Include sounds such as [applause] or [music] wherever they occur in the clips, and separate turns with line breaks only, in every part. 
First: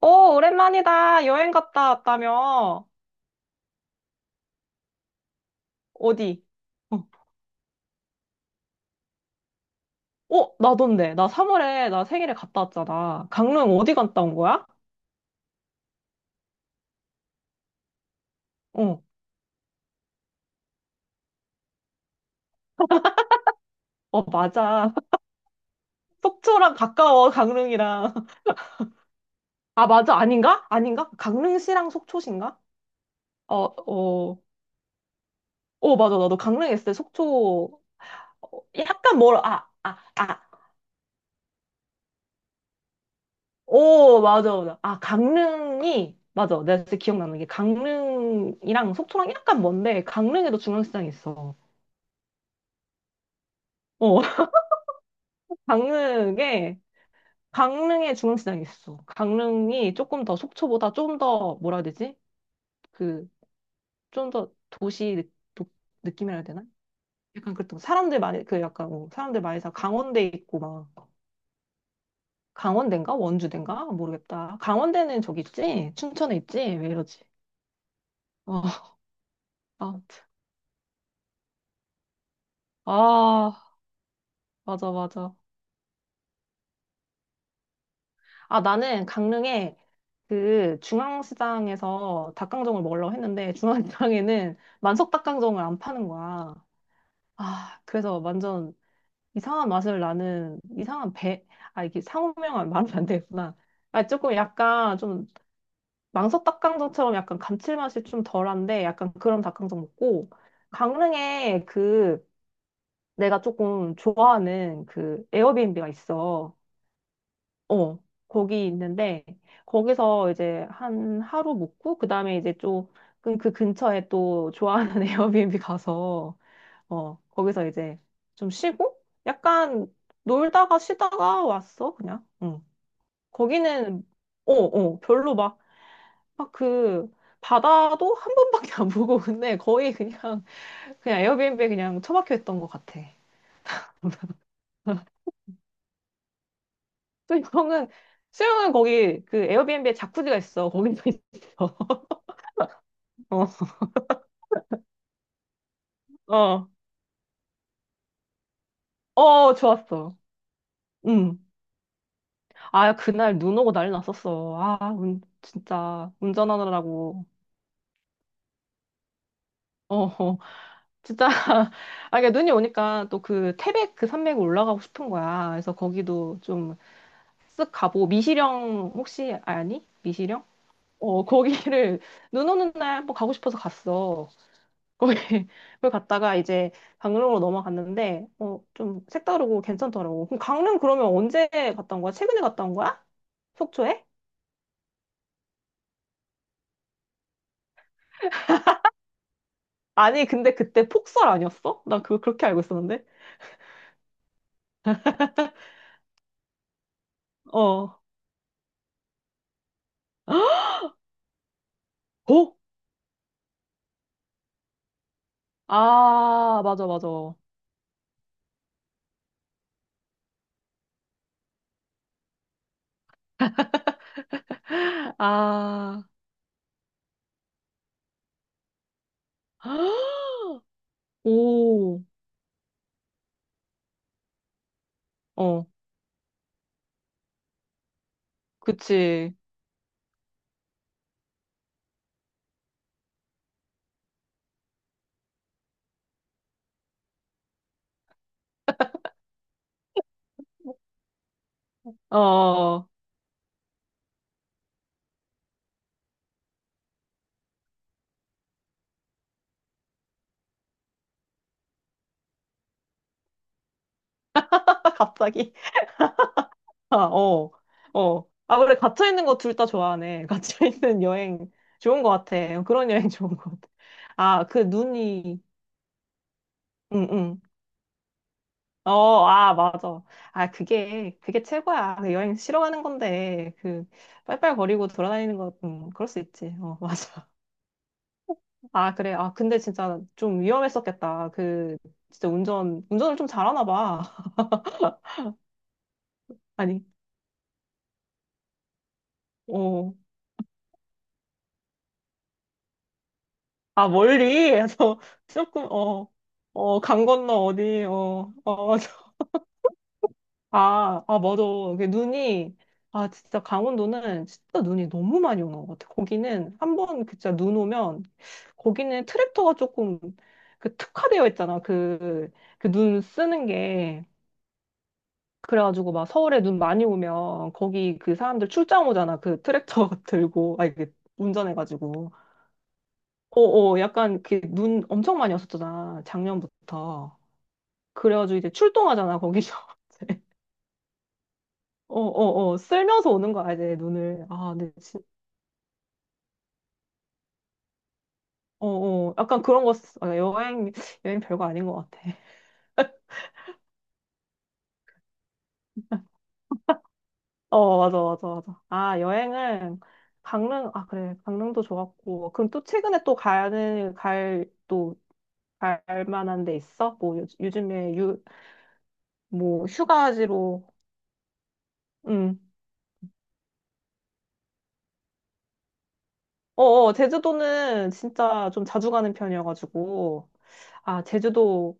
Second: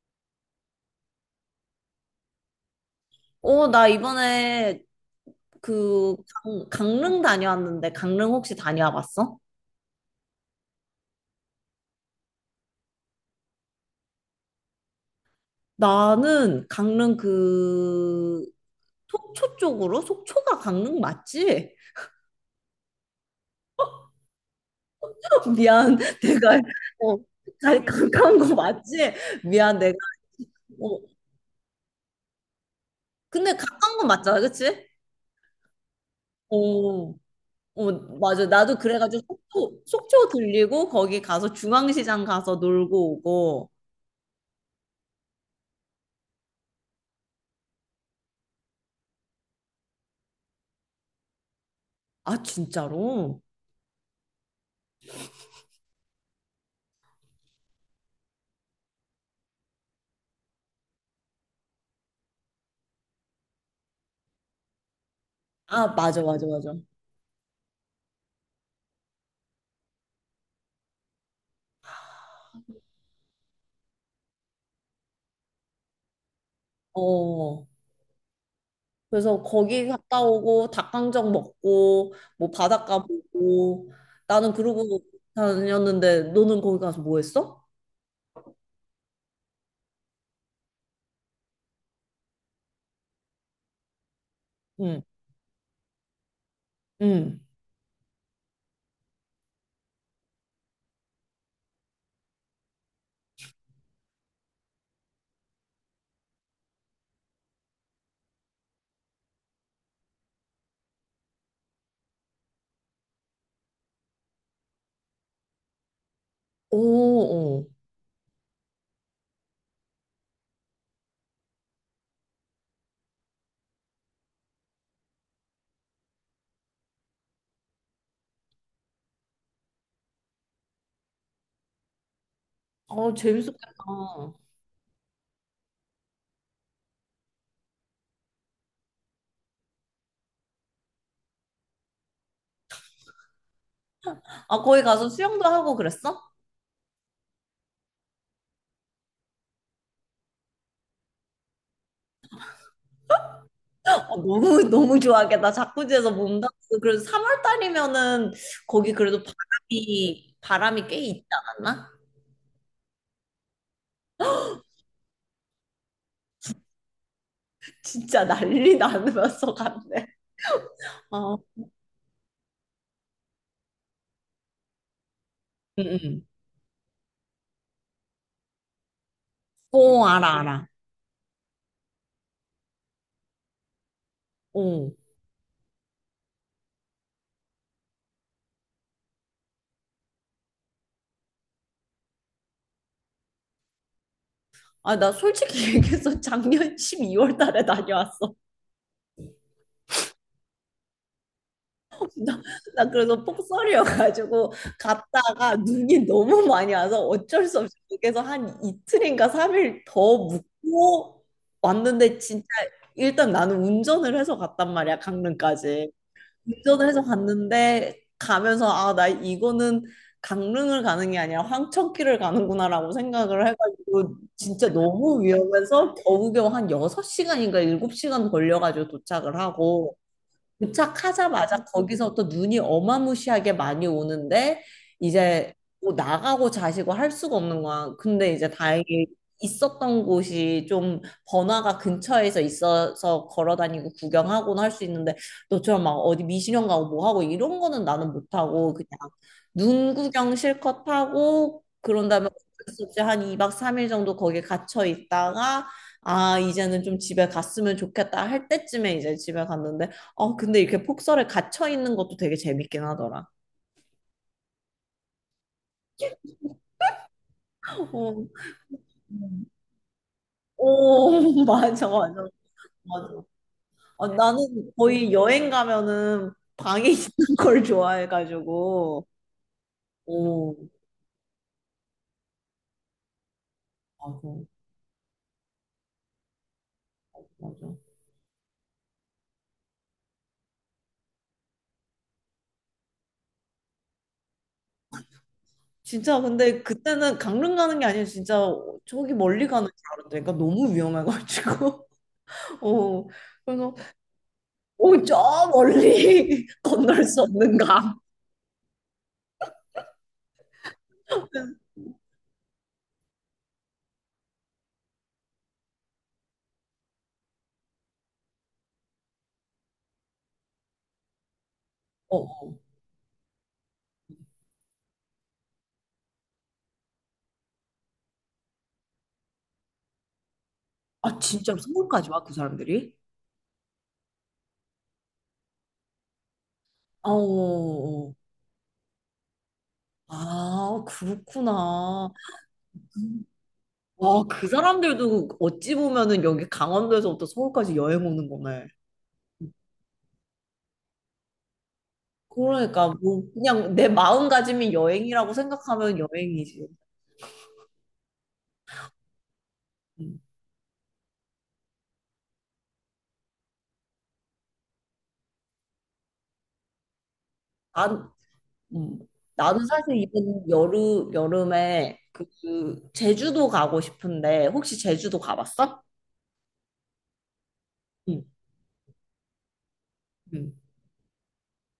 오, 오랜만이다. 여행 갔다 왔다며.
어, 나 이번에 그
어디?
강,
어,
강릉 다녀왔는데 강릉 혹시 다녀와 봤어?
나던데. 나 3월에 나 생일에 갔다 왔잖아. 강릉 어디 갔다 온 거야?
나는 강릉 그
어,
속초 쪽으로 속초가 강릉 맞지?
맞아. [laughs]
[laughs] 미안 내가
속초랑
어,
가까워, 강릉이랑.
가까운
[laughs]
거 맞지? 미안
아,
내가
맞아. 아닌가?
어,
아닌가? 강릉시랑 속초신가?
근데
어,
가까운 건
어,
맞잖아 그치?
맞아. 나도 강릉에 있을 때
어,
속초,
어 맞아
어,
나도
약간
그래가지고
멀어.
속초
아.
들리고 거기 가서 중앙시장 가서 놀고 오고
오, 맞아, 맞아. 아, 강릉이, 맞아. 내가 진짜 기억나는 게 강릉이랑 속초랑 약간 먼데, 강릉에도 중앙시장이 있어.
아 진짜로?
어. 강릉에, 강릉에 중앙시장이 있어. 강릉이 조금 더 속초보다 좀 더, 뭐라 해야 되지? 그, 좀 더 도시 도-
아 맞아
느낌이라 해야
맞아
되나?
맞아
약간 그랬던, 거. 사람들 많이, 그 약간, 뭐 사람들 많이 사, 강원대 있고 막, 강원대인가? 원주대인가? 모르겠다. 강원대는 저기 있지? 춘천에 있지? 왜 이러지?
어.
어,
그래서 거기
아,
갔다 오고 닭강정 먹고 뭐 바닷가
아,
보고 나는
맞아,
그러고
맞아.
다녔는데 너는 거기 가서 뭐 했어?
아, 나는 강릉에 그 중앙시장에서 닭강정을 먹으려고 했는데, 중앙시장에는
응.
만석 닭강정을 안 파는 거야.
응.
아, 그래서 완전 이상한 맛을 나는 이상한 배, 아, 이게 상호명은 말하면 안 되겠구나. 아, 조금 약간 좀 망석 닭강정처럼 약간 감칠맛이 좀 덜한데 약간 그런 닭강정 먹고 강릉에 그 내가 조금 좋아하는 그 에어비앤비가 있어.
오, 어.
어, 거기 있는데 거기서 이제 한 하루 묵고 그다음에 이제 좀그 근처에 또 좋아하는 [laughs] 에어비앤비 가서 어, 거기서 이제 좀 쉬고? 약간 놀다가 쉬다가 왔어, 그냥. 응.
아, 재밌었겠다.
거기는, 별로 막, 막 그, 바다도 한 번밖에 안 보고, [laughs] 근데 거의 그냥, 그냥 에어비앤비에 그냥 처박혀 있던 것 같아.
아, 거기 가서
[laughs]
수영도 하고 그랬어?
수영은, 수영은 거기 그 에어비앤비에 자쿠지가 있어. 거기서 있어. [laughs] 어,
아, 너무 [laughs] 너무 좋아하겠다. 자쿠지에서
어,
몸담고 그래서 3월 달이면은 거기 그래도
좋았어.
바람이 꽤 있지
응.
않았나?
아, 그날 눈 오고 난리 났었어. 아, 운, 진짜, 운전하느라고.
진짜 난리 나면서
어,
갔네.
어. 진짜
어.
[laughs] 아 그러니까 눈이 오니까 또 그 태백 그 산맥 올라가고 싶은 거야. 그래서
응, 응.
거기도 좀 쓱 가보고 미시령 혹시 아니?
오 알아,
미시령?
알아.
어 [laughs] 거기를 눈 오는 날 한번 가고 싶어서 갔어.
어.
거기 [laughs] 그걸 갔다가 이제 강릉으로 넘어갔는데 어 좀 색다르고 괜찮더라고. 그럼 강릉 그러면 언제 갔다 온 거야? 최근에 갔다 온 거야? 속초에?
아, 나 솔직히 [laughs] 얘기해서 작년 12월 달에 다녀왔어.
아니 근데 그때 폭설 아니었어? 나 그거
[laughs] 나,
그렇게 알고
나
있었는데.
그래서 폭설이어가지고 갔다가 눈이 너무 많이 와서 어쩔 수 없이
어.
거기서 한 이틀인가 삼일더
[gasps]
묵고 왔는데 진짜
어?
일단 나는 운전을 해서 갔단 말이야, 강릉까지.
아 맞아
운전을 해서
맞아.
갔는데 가면서 아, 나 이거는 강릉을 가는 게 아니라 황천길을 가는구나라고 생각을 해가지고 진짜
[gasps]
너무 위험해서
아.
겨우겨우 한 6시간인가 7시간 걸려가지고 도착을 하고
[gasps]
도착하자마자
오,
거기서 또 눈이 어마무시하게 많이 오는데 이제
어,
뭐 나가고 자시고 할 수가 없는 거야. 근데 이제 다행히
그치.
있었던 곳이 좀 번화가 근처에서 있어서 걸어 다니고 구경하고는 할 수 있는데 너처럼 막 어디 미신형 가고 뭐 하고 이런 거는 나는 못 하고 그냥 눈 구경 실컷 하고 그런 다음에 어쩔 수
어, [laughs]
없이 한 2박 3일 정도 거기에 갇혀 있다가 아 이제는 좀 집에 갔으면 좋겠다 할 때쯤에 이제 집에 갔는데 어, 근데 이렇게 폭설에 갇혀 있는 것도 되게 재밌긴 하더라.
갑자기. 아, 어,
어,
아, 그래, 갇혀있는 거
음.
둘 다 좋아하네. [laughs] 갇혀있는
오, [laughs]
여행
맞아,
좋은
맞아,
것 같아. 그런 여행 [laughs]
맞아.
좋은 것 같아.
어,
아, 그
나는 거의
눈이,
여행 가면은 방에 [laughs]
응,
있는
응.
걸 좋아해가지고.
어, 아, 맞아.
오,
그게 최고야. 그 여행 싫어하는 건데, 그,
맞아,
빨빨거리고 돌아다니는 거, 그럴 수 있지. 어, [laughs] 맞아.
맞아.
아, 그래. 아, 근데 진짜 좀 위험했었겠다. 그, 진짜 운전을 좀 잘하나 봐. [laughs]
진짜 근데
아니,
그때는 강릉 가는 게 아니라 진짜 저기 멀리 가는 줄
어,
알았다니까 너무 위험해가지고. [laughs] 어, 그래서
아, 멀리? 해서
오,
[laughs]
저
조금,
멀리 [laughs] 건널
강
수
건너 어디,
없는가.
[laughs] 맞아. 맞아. 이게 눈이, 아, 진짜 강원도는 진짜 눈이 너무 많이 오는 것 같아. 거기는 한 번 진짜 눈 오면, 거기는 트랙터가 조금 그 특화되어 있잖아. 그,
어,
그 눈 쓰는 게. 그래가지고 막 서울에 눈 많이 오면 거기 그 사람들 출장 오잖아. 그 트랙터 [laughs] 들고, 아, 이게
아 진짜 서울까지
운전해가지고.
와 그 사람들이?
어어 약간 그 눈 엄청 많이 왔었잖아
어, 어,
작년부터
어.
그래가지고 이제 출동하잖아 거기서 [laughs] 이제
아, 그렇구나.
어어어 쓸면서 오는 거야 이제
와,
눈을
그
아 근데 진
사람들도 어찌 보면은 여기 강원도에서부터 서울까지 여행 오는 거네.
어어 약간 그런 거 아, 여행 여행 별거 아닌 것 같아 [laughs]
그러니까 뭐 그냥 내 마음가짐이 여행이라고 생각하면 여행이지.
어 맞아 아 여행은
음.
강릉 아 그래 강릉도 좋았고 그럼 또 최근에 또 가는 갈또 갈 만한 데 있어 뭐 요, 즘에
난,
유
음. 나는
뭐
사실 이번
휴가지로
여름에
응.
그 제주도 가고 싶은데 혹시 제주도 가봤어?
제주도는
응.
진짜 좀 자주 가는 편이어가지고.
응.
아, 제주도,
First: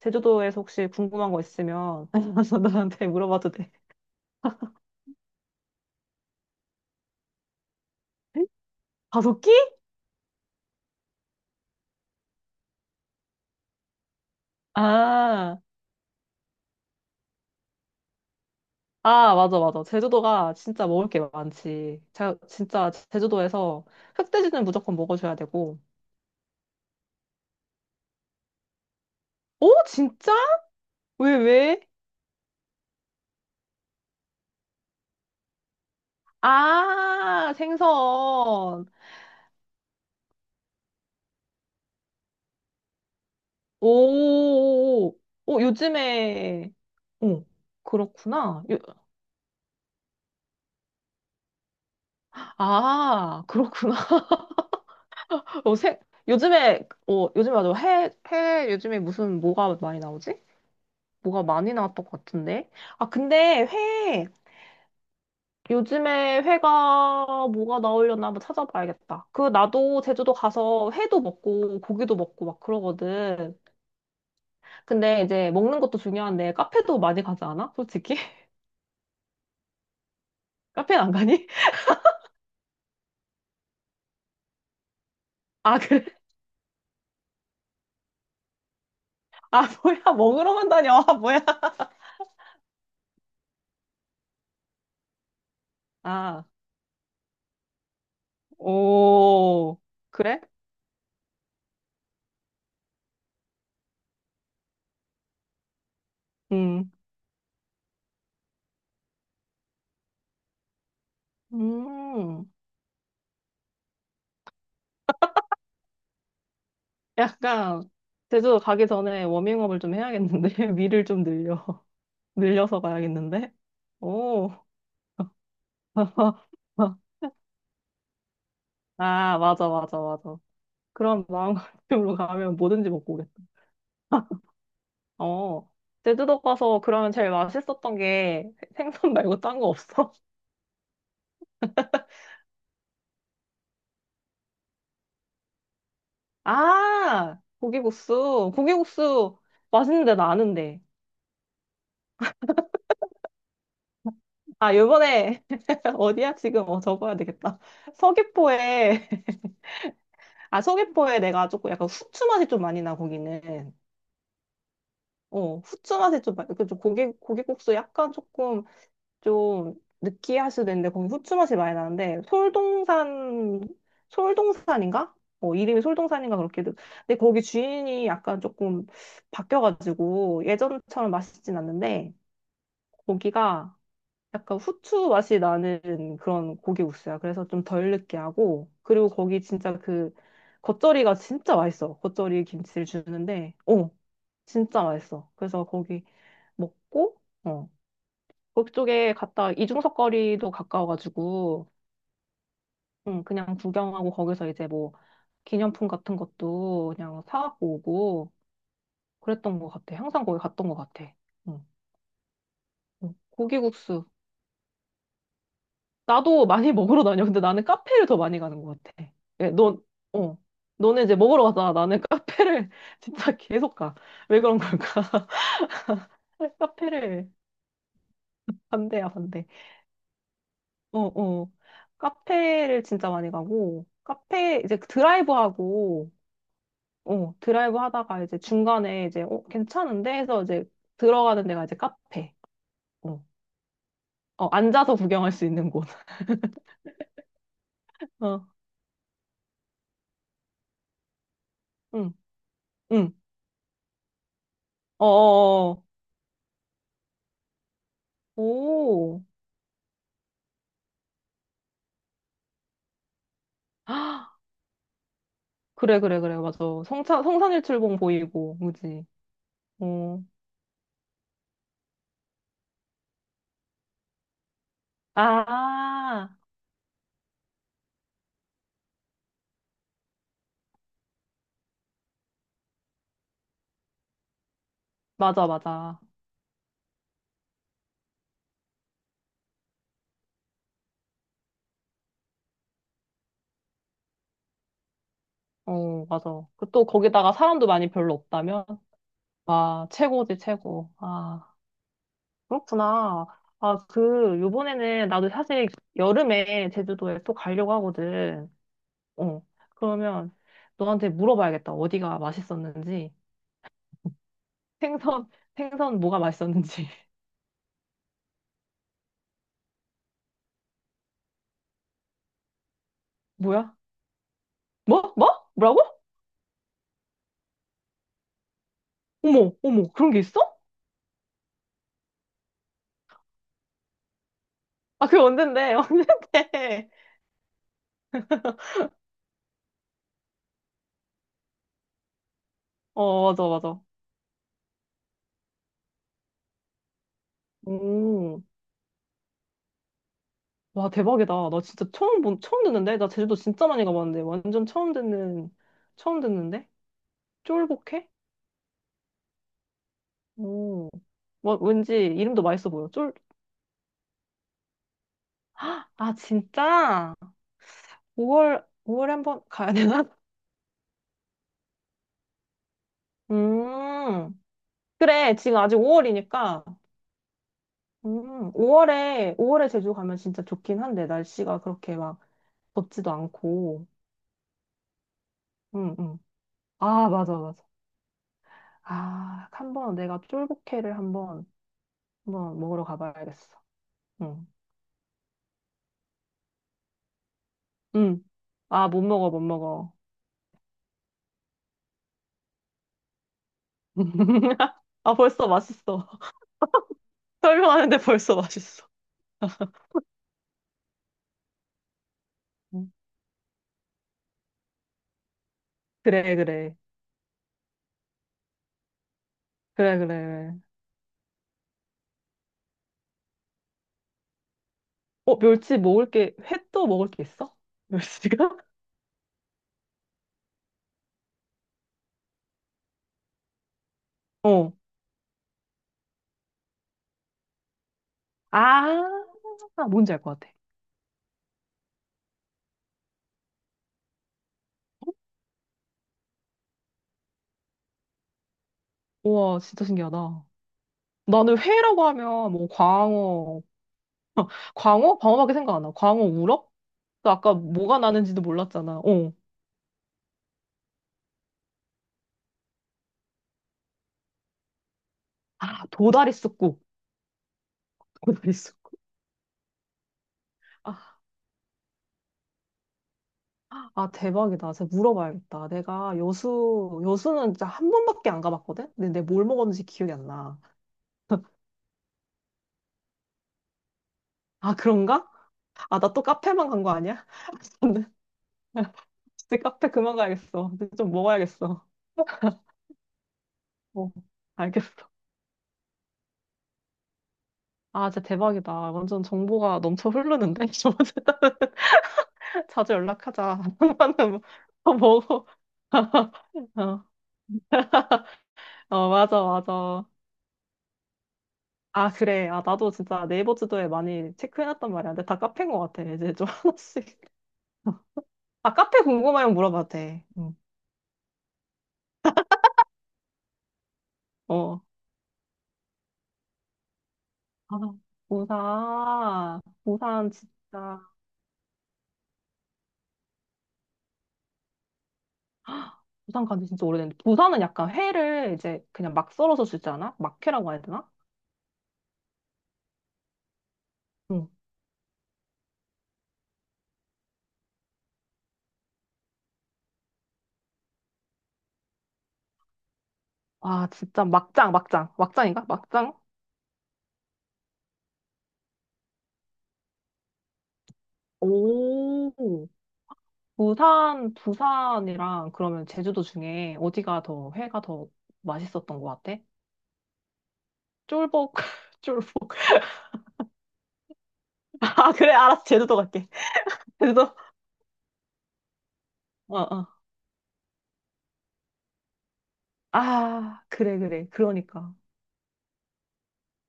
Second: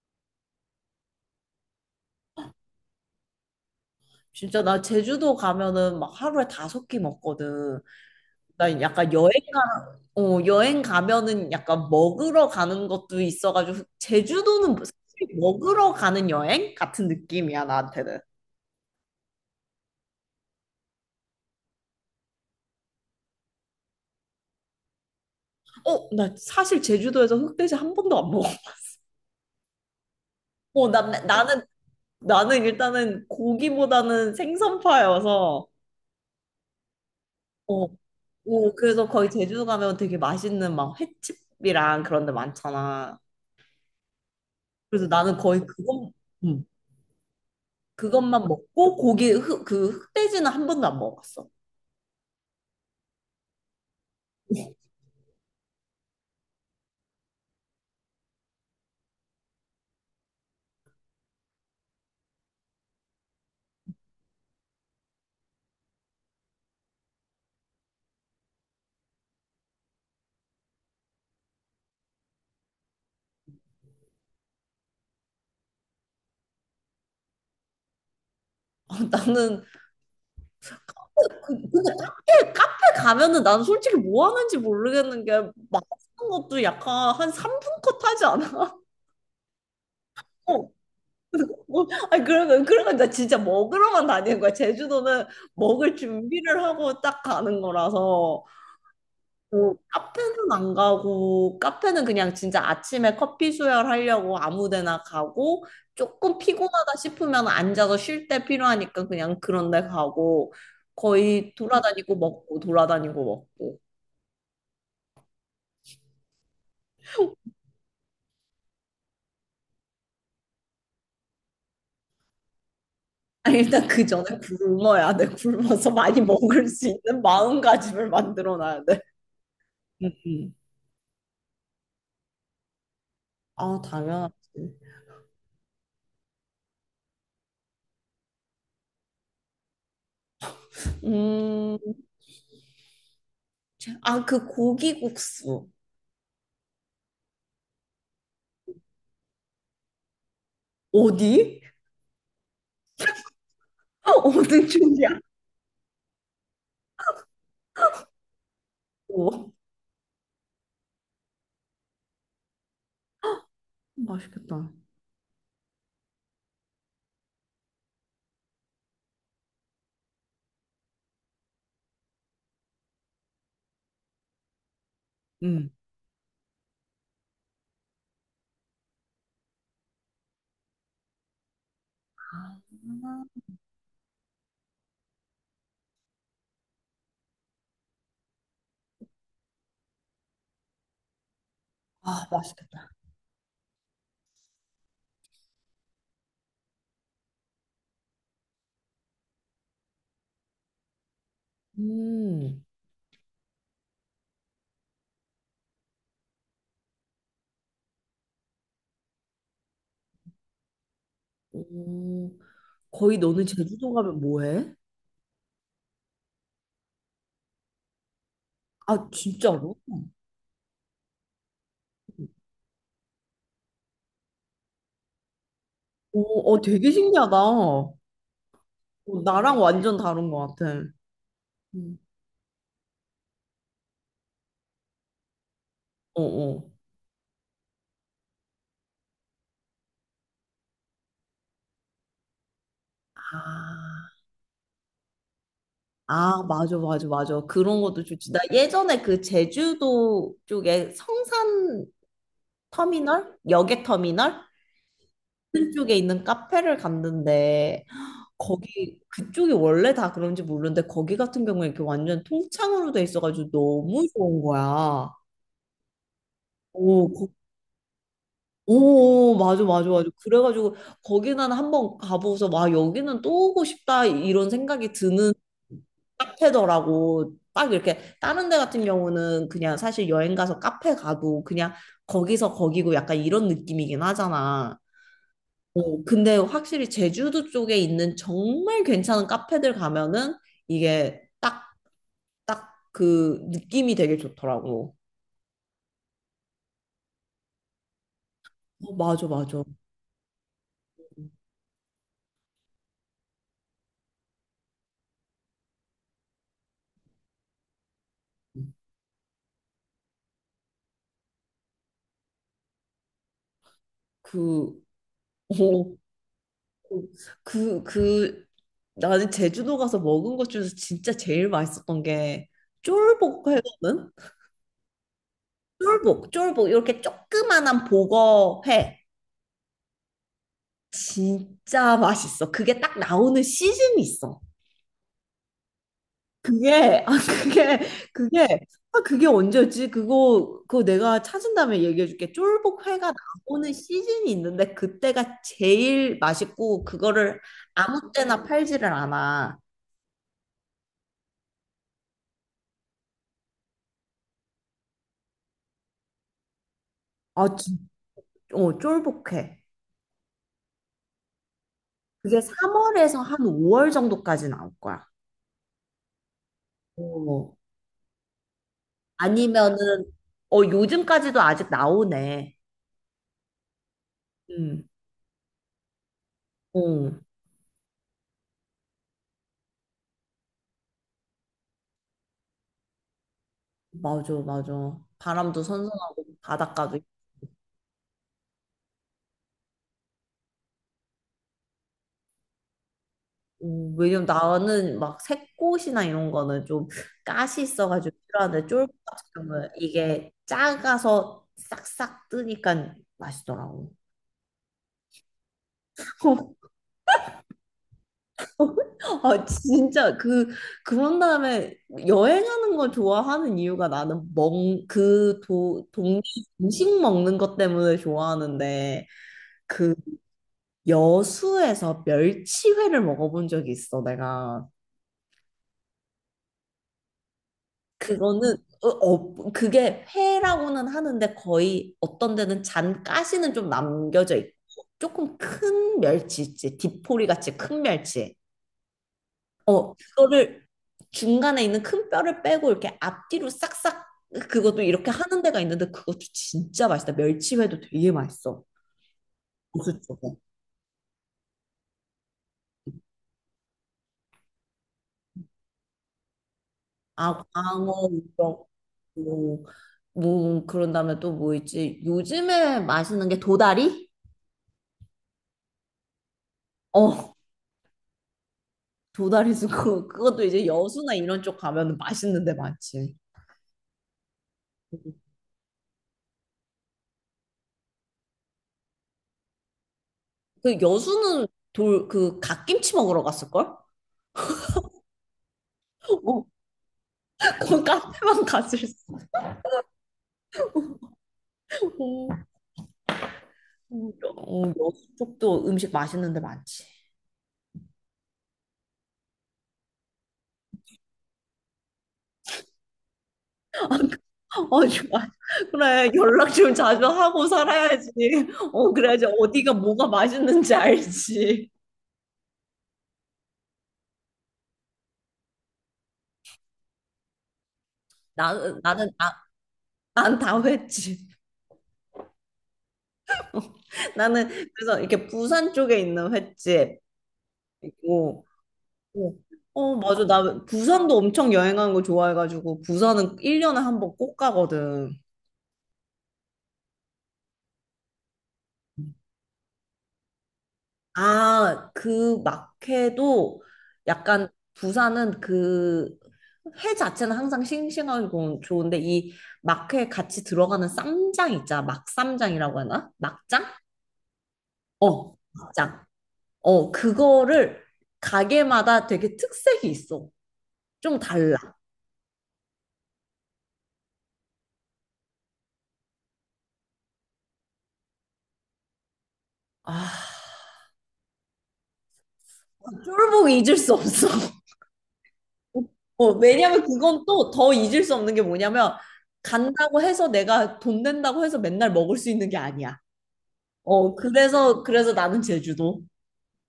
제주도에서 혹시 궁금한 거 있으면 [laughs] 나한테 물어봐도 돼.
진짜 나 제주도 가면은 막 하루에 다섯 끼 먹거든. 나 약간
다섯끼?
어, 여행 가면은 약간 먹으러 가는 것도 있어가지고 제주도는 사실
아,
먹으러 가는 여행 같은 느낌이야 나한테는.
맞아, 맞아. 제주도가 진짜 먹을 게 많지. 자, 진짜 제주도에서 흑돼지는 무조건 먹어줘야 되고.
어, 나 사실 제주도에서 흑돼지 한 번도 안 먹어.
오, 진짜?
어, 난
왜,
나는
왜?
나는 일단은 고기보다는 생선파여서
아,
어, 어,
생선.
그래서 거의 제주도 가면 되게 맛있는 막 횟집이랑 그런 데 많잖아. 그래서
오,
나는 거의 음,
요즘에, 오,
그것만
그렇구나. 요-
먹고 고기 흑, 그 흑돼지는 한 번도 안 먹어봤어. [laughs]
아, 그렇구나. 어, 세, 요즘에, 어, 요즘에 맞아. 해, 해, 요즘에 무슨, 뭐가 많이 나오지? 뭐가 많이 나왔던 것 같은데. 아, 근데 회, 요즘에 회가 뭐가 나오려나 한번 찾아봐야겠다. 그, 나도 제주도 가서 회도 먹고, 고기도 먹고 막 그러거든. 근데 이제 먹는 것도 중요한데, 카페도 많이 가지 않아? 솔직히? [laughs]
어, 나는
카페는 안 가니?
근데 카페 가면은 난 솔직히 뭐 하는지 모르겠는 게
아, 그래?
맛있는 것도 약간 한 3분컷 하지 않아?
아, 뭐야.
[laughs] 어.
먹으러만 다녀. [laughs] 아, 뭐야.
뭐, 아니 그러면 나 진짜 먹으러만 다니는 거야. 제주도는 먹을
아,
준비를 하고 딱 가는 거라서 뭐
오, 그래?
카페는 안 가고 카페는 그냥 진짜 아침에 커피 수혈하려고 아무 데나 가고 조금
음.
피곤하다 싶으면 앉아서 쉴 때 필요하니까 그냥 그런 데 가고 거의 돌아다니고
음.
먹고 돌아다니고 먹고
약간 제주도 가기 전에 워밍업을 좀 해야겠는데 [laughs] 위를 좀 늘려 [laughs] 늘려서 가야겠는데
아니, 일단 그 전에
오
굶어야 돼. 굶어서 많이 먹을 수
[laughs]
있는 마음가짐을 만들어 놔야 돼.
아
응,
맞아
응.
그런 마음가짐으로 가면 뭐든지 먹고 오겠다
아, 당연하지.
[laughs] 어 제주도 가서 그러면 제일 맛있었던 게 생선 말고 딴 거 없어?
음, 아, 그 고기국수.
[laughs] 아 고기국수 맛있는데 나 아는데
어디? [laughs] 어디
아
쪽이야?
요번에 [laughs] 어디야 지금 어 적어야 되겠다 서귀포에
오,
아, 서귀포에 내가 조금 약간 후추 맛이 좀 많이 나, 거기는.
맛있겠다.
어, 후추 맛이 좀, 많이 그좀 고기, 고기국수 약간 조금 좀 느끼할 수도 있는데, 거기 후추 맛이 많이 나는데, 솔동산인가? 어,
응.
이름이 솔동산인가 그렇게. 돼. 근데 거기 주인이 약간 조금 바뀌어가지고, 예전처럼 맛있진 않는데,
아,
고기가 약간 후추 맛이 나는 그런 고기 국수야. 그래서 좀 덜 느끼하고 그리고 거기 진짜 그 겉절이가 진짜 맛있어.
아,
겉절이 김치를
맛있겠다.
주는데, 어, 진짜 맛있어. 그래서 거기 먹고, 어, 그쪽에 갔다 이중석 거리도 가까워가지고,
음.
응, 그냥 구경하고 거기서 이제 뭐 기념품 같은 것도 그냥 사갖고 오고 그랬던 것 같아. 항상 거기 갔던 것 같아. 응.
오,
응.
거의 너는 제주도
고기국수
가면 뭐 해?
나도 많이 [laughs] 먹으러 다녀. 근데 나는 카페를 더 많이 가는 것 같아.
아,
예,
진짜로?
넌, 어. 너는 이제 먹으러 가잖아. 나는 카페를 [laughs] 진짜 계속 가. 왜 그런 걸까?
오,
[laughs]
어, 되게
카페를
신기하다. 어,
반대야, 반대.
나랑 완전 다른 것 같아.
어, 어.
음.
카페를 진짜 많이 가고, 카페 이제 드라이브 하고,
어, 어.
어, 드라이브 하다가 이제 중간에 이제, 어, 괜찮은데? 해서 이제 들어가는 데가 이제 카페. 어,
아,
앉아서 구경할 수 있는 곳.
아, 맞아, 맞아, 맞아. 그런 것도
[laughs]
좋지. 나
어,
예전에 그 제주도 쪽에 성산
응, 응.
터미널? 여객 터미널?
어.
그쪽에 있는 카페를 갔는데, 거기,
오.
그쪽이 원래 다 그런지 모르는데, 거기 같은 경우에 이렇게 완전 통창으로 돼 있어가지고 너무
[gasps]
좋은 거야.
그래, 맞아.
오,
성산일출봉 보이고, 그지?
오, 맞아, 맞아, 맞아.
어.
그래가지고 거기는 한번 가보고서 와, 여기는 또 오고 싶다 이런 생각이 드는
아,
카페더라고. 딱 이렇게 다른 데 같은 경우는 그냥 사실 여행 가서 카페 가도 그냥 거기서 거기고 약간 이런 느낌이긴 하잖아.
맞아.
어, 근데 확실히 제주도 쪽에 있는 정말 괜찮은 카페들 가면은 이게 딱, 딱 그 느낌이 되게 좋더라고.
어, 맞아. 그 또 거기다가 사람도 많이 별로 없다면?
어, 맞아, 맞아.
와, 최고지, 최고. 아, 그렇구나. 아, 그, 요번에는 나도 사실 여름에 제주도에 또 가려고 하거든. 어, 그러면 너한테 물어봐야겠다. 어디가 맛있었는지.
그,
생선,
어,
생선 뭐가 맛있었는지. [laughs]
그, 그, 나는 제주도 가서 먹은 것 중에서 진짜 제일 맛있었던 게 쫄복
뭐야?
회거든?
뭐라고?
쫄복, 이렇게 조그만한 복어회.
어머, 그런 게 있어?
진짜 맛있어. 그게 딱 나오는 시즌이 있어.
아, 그게 언젠데, [laughs] 언젠데.
그게, 아, 그게, 그게, 그게 언제였지? 그거 내가 찾은 다음에 얘기해줄게. 쫄복회가
어, 맞아,
나오는
맞아.
시즌이 있는데, 그때가 제일 맛있고, 그거를 아무
오,
때나 팔지를 않아.
와, 대박이다. 나 진짜 처음 듣는데? 나 제주도 진짜 많이 가봤는데. 완전 처음 듣는데?
아, 진,
쫄복해?
어, 쫄복회.
오, 뭐, 왠지
그게
이름도 맛있어 보여. 쫄,
3월에서 한 5월 정도까지 나올 거야.
아, 진짜?
어.
5월에 한번 가야
아니면은
되나? [laughs]
어 요즘까지도 아직 나오네.
음,
음.
그래. 지금 아직 5월이니까.
어.
5월에 제주 가면 진짜 좋긴 한데, 날씨가 그렇게 막 덥지도 않고.
맞아, 맞아. 바람도
응, 응.
선선하고 바닷가도 있고.
아, 맞아, 맞아. 아, 한번 내가 쫄복회를 한번 먹으러 가봐야겠어.
어, 왜냐면
응.
나는 막 새꽃이나 이런 거는 좀 가시 있어가지고
응.
필요한데
아,
쫄보 같은
못
경우는
먹어.
이게 작아서 싹싹 뜨니까 맛있더라고.
[laughs] 아, 벌써 맛있어. [laughs] 설명하는데 벌써 맛있어.
[laughs] 아, 진짜 그런 다음에 여행하는 걸
응.
좋아하는 이유가 나는 멍 그 도 동네
그래, 그래.
음식 먹는 것 때문에 좋아하는데 그
그래, 그래. 그래.
여수에서 멸치회를 먹어본 적이 있어 내가
어, 멸치 먹을 게, 횟도 먹을 게 있어? 멸치가?
그거는 어, 어, 그게 회라고는 하는데 거의 어떤 데는 잔 가시는 좀 남겨져
[laughs]
있고
어.
조금 큰 멸치 있지 디포리 같이 큰 멸치
아,
어,
뭔지 알 것 같아.
그거를 중간에 있는 큰 뼈를 빼고 이렇게 앞뒤로 싹싹 그것도 이렇게 하는 데가 있는데 그것도 진짜 맛있다. 멸치회도 되게 맛있어.
우와, 진짜
고수 쪽에.
신기하다. 나는 회라고 하면 뭐 광어, [laughs] 광어? 광어밖에 생각 안 나. 광어 우럭? 또
아,
아까 뭐가
광어,
나는지도
우럭,
몰랐잖아. 어.
뭐, 뭐 그런 다음에 또 뭐 있지? 요즘에 맛있는 게 도다리?
아, 도다리 쑥국.
어,
도다리 쑥국.
도다리 도고 [laughs] 그것도 이제 여수나
아,
이런 쪽 가면 맛있는 데 많지.
대박이다. 제가 물어봐야겠다. 내가 여수는 진짜 한 번밖에 안 가봤거든? 근데 내가 뭘 먹었는지 기억이 안 나.
그 여수는 돌 그 갓김치 먹으러 갔을걸?
아, 그런가? 아, 나 또
어,
카페만 간 거 아니야?
[laughs]
[laughs]
그
저는
카페만 갔을 수.
진짜 카페 그만 가야겠어. 이제 좀 먹어야겠어.
어,
어,
어,
알겠어.
여수 쪽도 음식 맛있는 데 많지.
아, 진짜 대박이다. 완전 정보가 넘쳐 흐르는데? [laughs] 저번에 자주 연락하자. [laughs] 한번은 뭐,
어,
뭐
좋아.
먹어.
그래, 연락
[laughs]
좀 자주
어,
하고 살아야지. 어, 그래야지 어디가
맞아.
뭐가 맛있는지 알지.
아, 그래. 아, 나도 진짜 네이버 지도에 많이 체크해놨단 말이야. 근데 다 카페인 것 같아. 이제 좀 [laughs] 하나씩.
나,
아, 카페
나는, 나,
궁금하면 물어봐도 돼. 응.
난다 횟집. 나는,
어.
그래서 이렇게 부산 쪽에 있는 횟집
아,
있고, 어,
부산.
어, 맞아.
부산
나
진짜.
부산도 엄청 여행하는 거 좋아해가지고, 부산은 1년에 한 번 꼭 가거든.
부산 간지 진짜 오래됐는데. 부산은 약간 회를 이제 그냥 막 썰어서 주지 않아? 막회라고 해야 되나?
아, 그 막회도
응.
약간 부산은 그 회 자체는 항상 싱싱하고 좋은데 이 막회에 같이 들어가는 쌈장 있잖아. 막쌈장이라고 하나? 막장?
아, 진짜 막장.
어,
막장인가?
막장.
막장?
어, 그거를 가게마다 되게 특색이 있어. 좀 달라.
오. 부산이랑 그러면 제주도 중에 어디가 더 회가 더 맛있었던 것 같아?
아,
쫄복, [laughs] 쫄복.
쫄보기 잊을 수 없어.
아, 그래, 알았어.
[laughs]
제주도 갈게.
어, 왜냐면
[laughs]
그건
제주도?
또 더 잊을 수 없는 게 뭐냐면
어, 어.
간다고 해서 내가 돈 낸다고 해서 맨날 먹을 수 있는 게 아니야. 어,
그래. 그러니까.
그래서 나는 제주도.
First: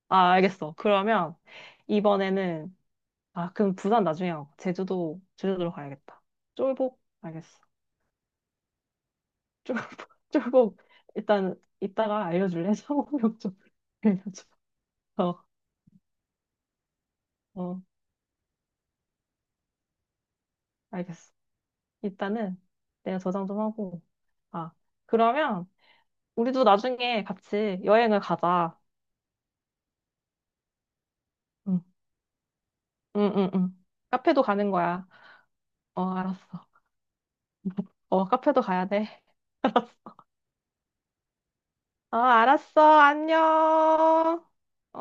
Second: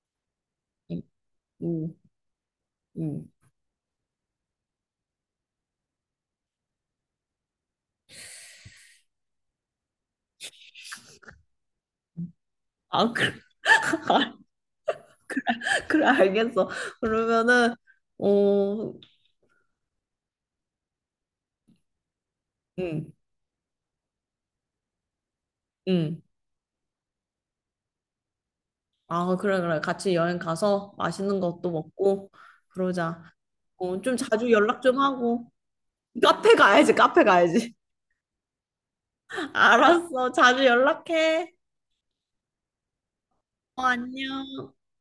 아, 알겠어.
음,
그러면
음,
이번에는,
음.
아, 그럼 부산 나중에 하고. 제주도로 가야겠다. 쫄복? 알겠어. 쫄복, [laughs] 쫄복. 일단, 이따가 알려줄래? [laughs]
아, 그래,
상호명 좀 알려줘.
[laughs]
어,
그래, 알겠어. 그러면은,
어,
어,
알겠어. 일단은
음,
내가 저장 좀 하고. 아, 그러면
음.
우리도 나중에 같이 여행을 가자.
아, 그래, 그래. 같이 여행 가서 맛있는 것도
응,
먹고, 그러자.
응.
어, 좀
카페도
자주
가는
연락 좀
거야.
하고.
어,
카페
알았어.
가야지, 카페 가야지.
어, 카페도 가야 돼.
[laughs] 알았어. 자주 연락해.
어, 알았어.
어,
안녕.
안녕.
어.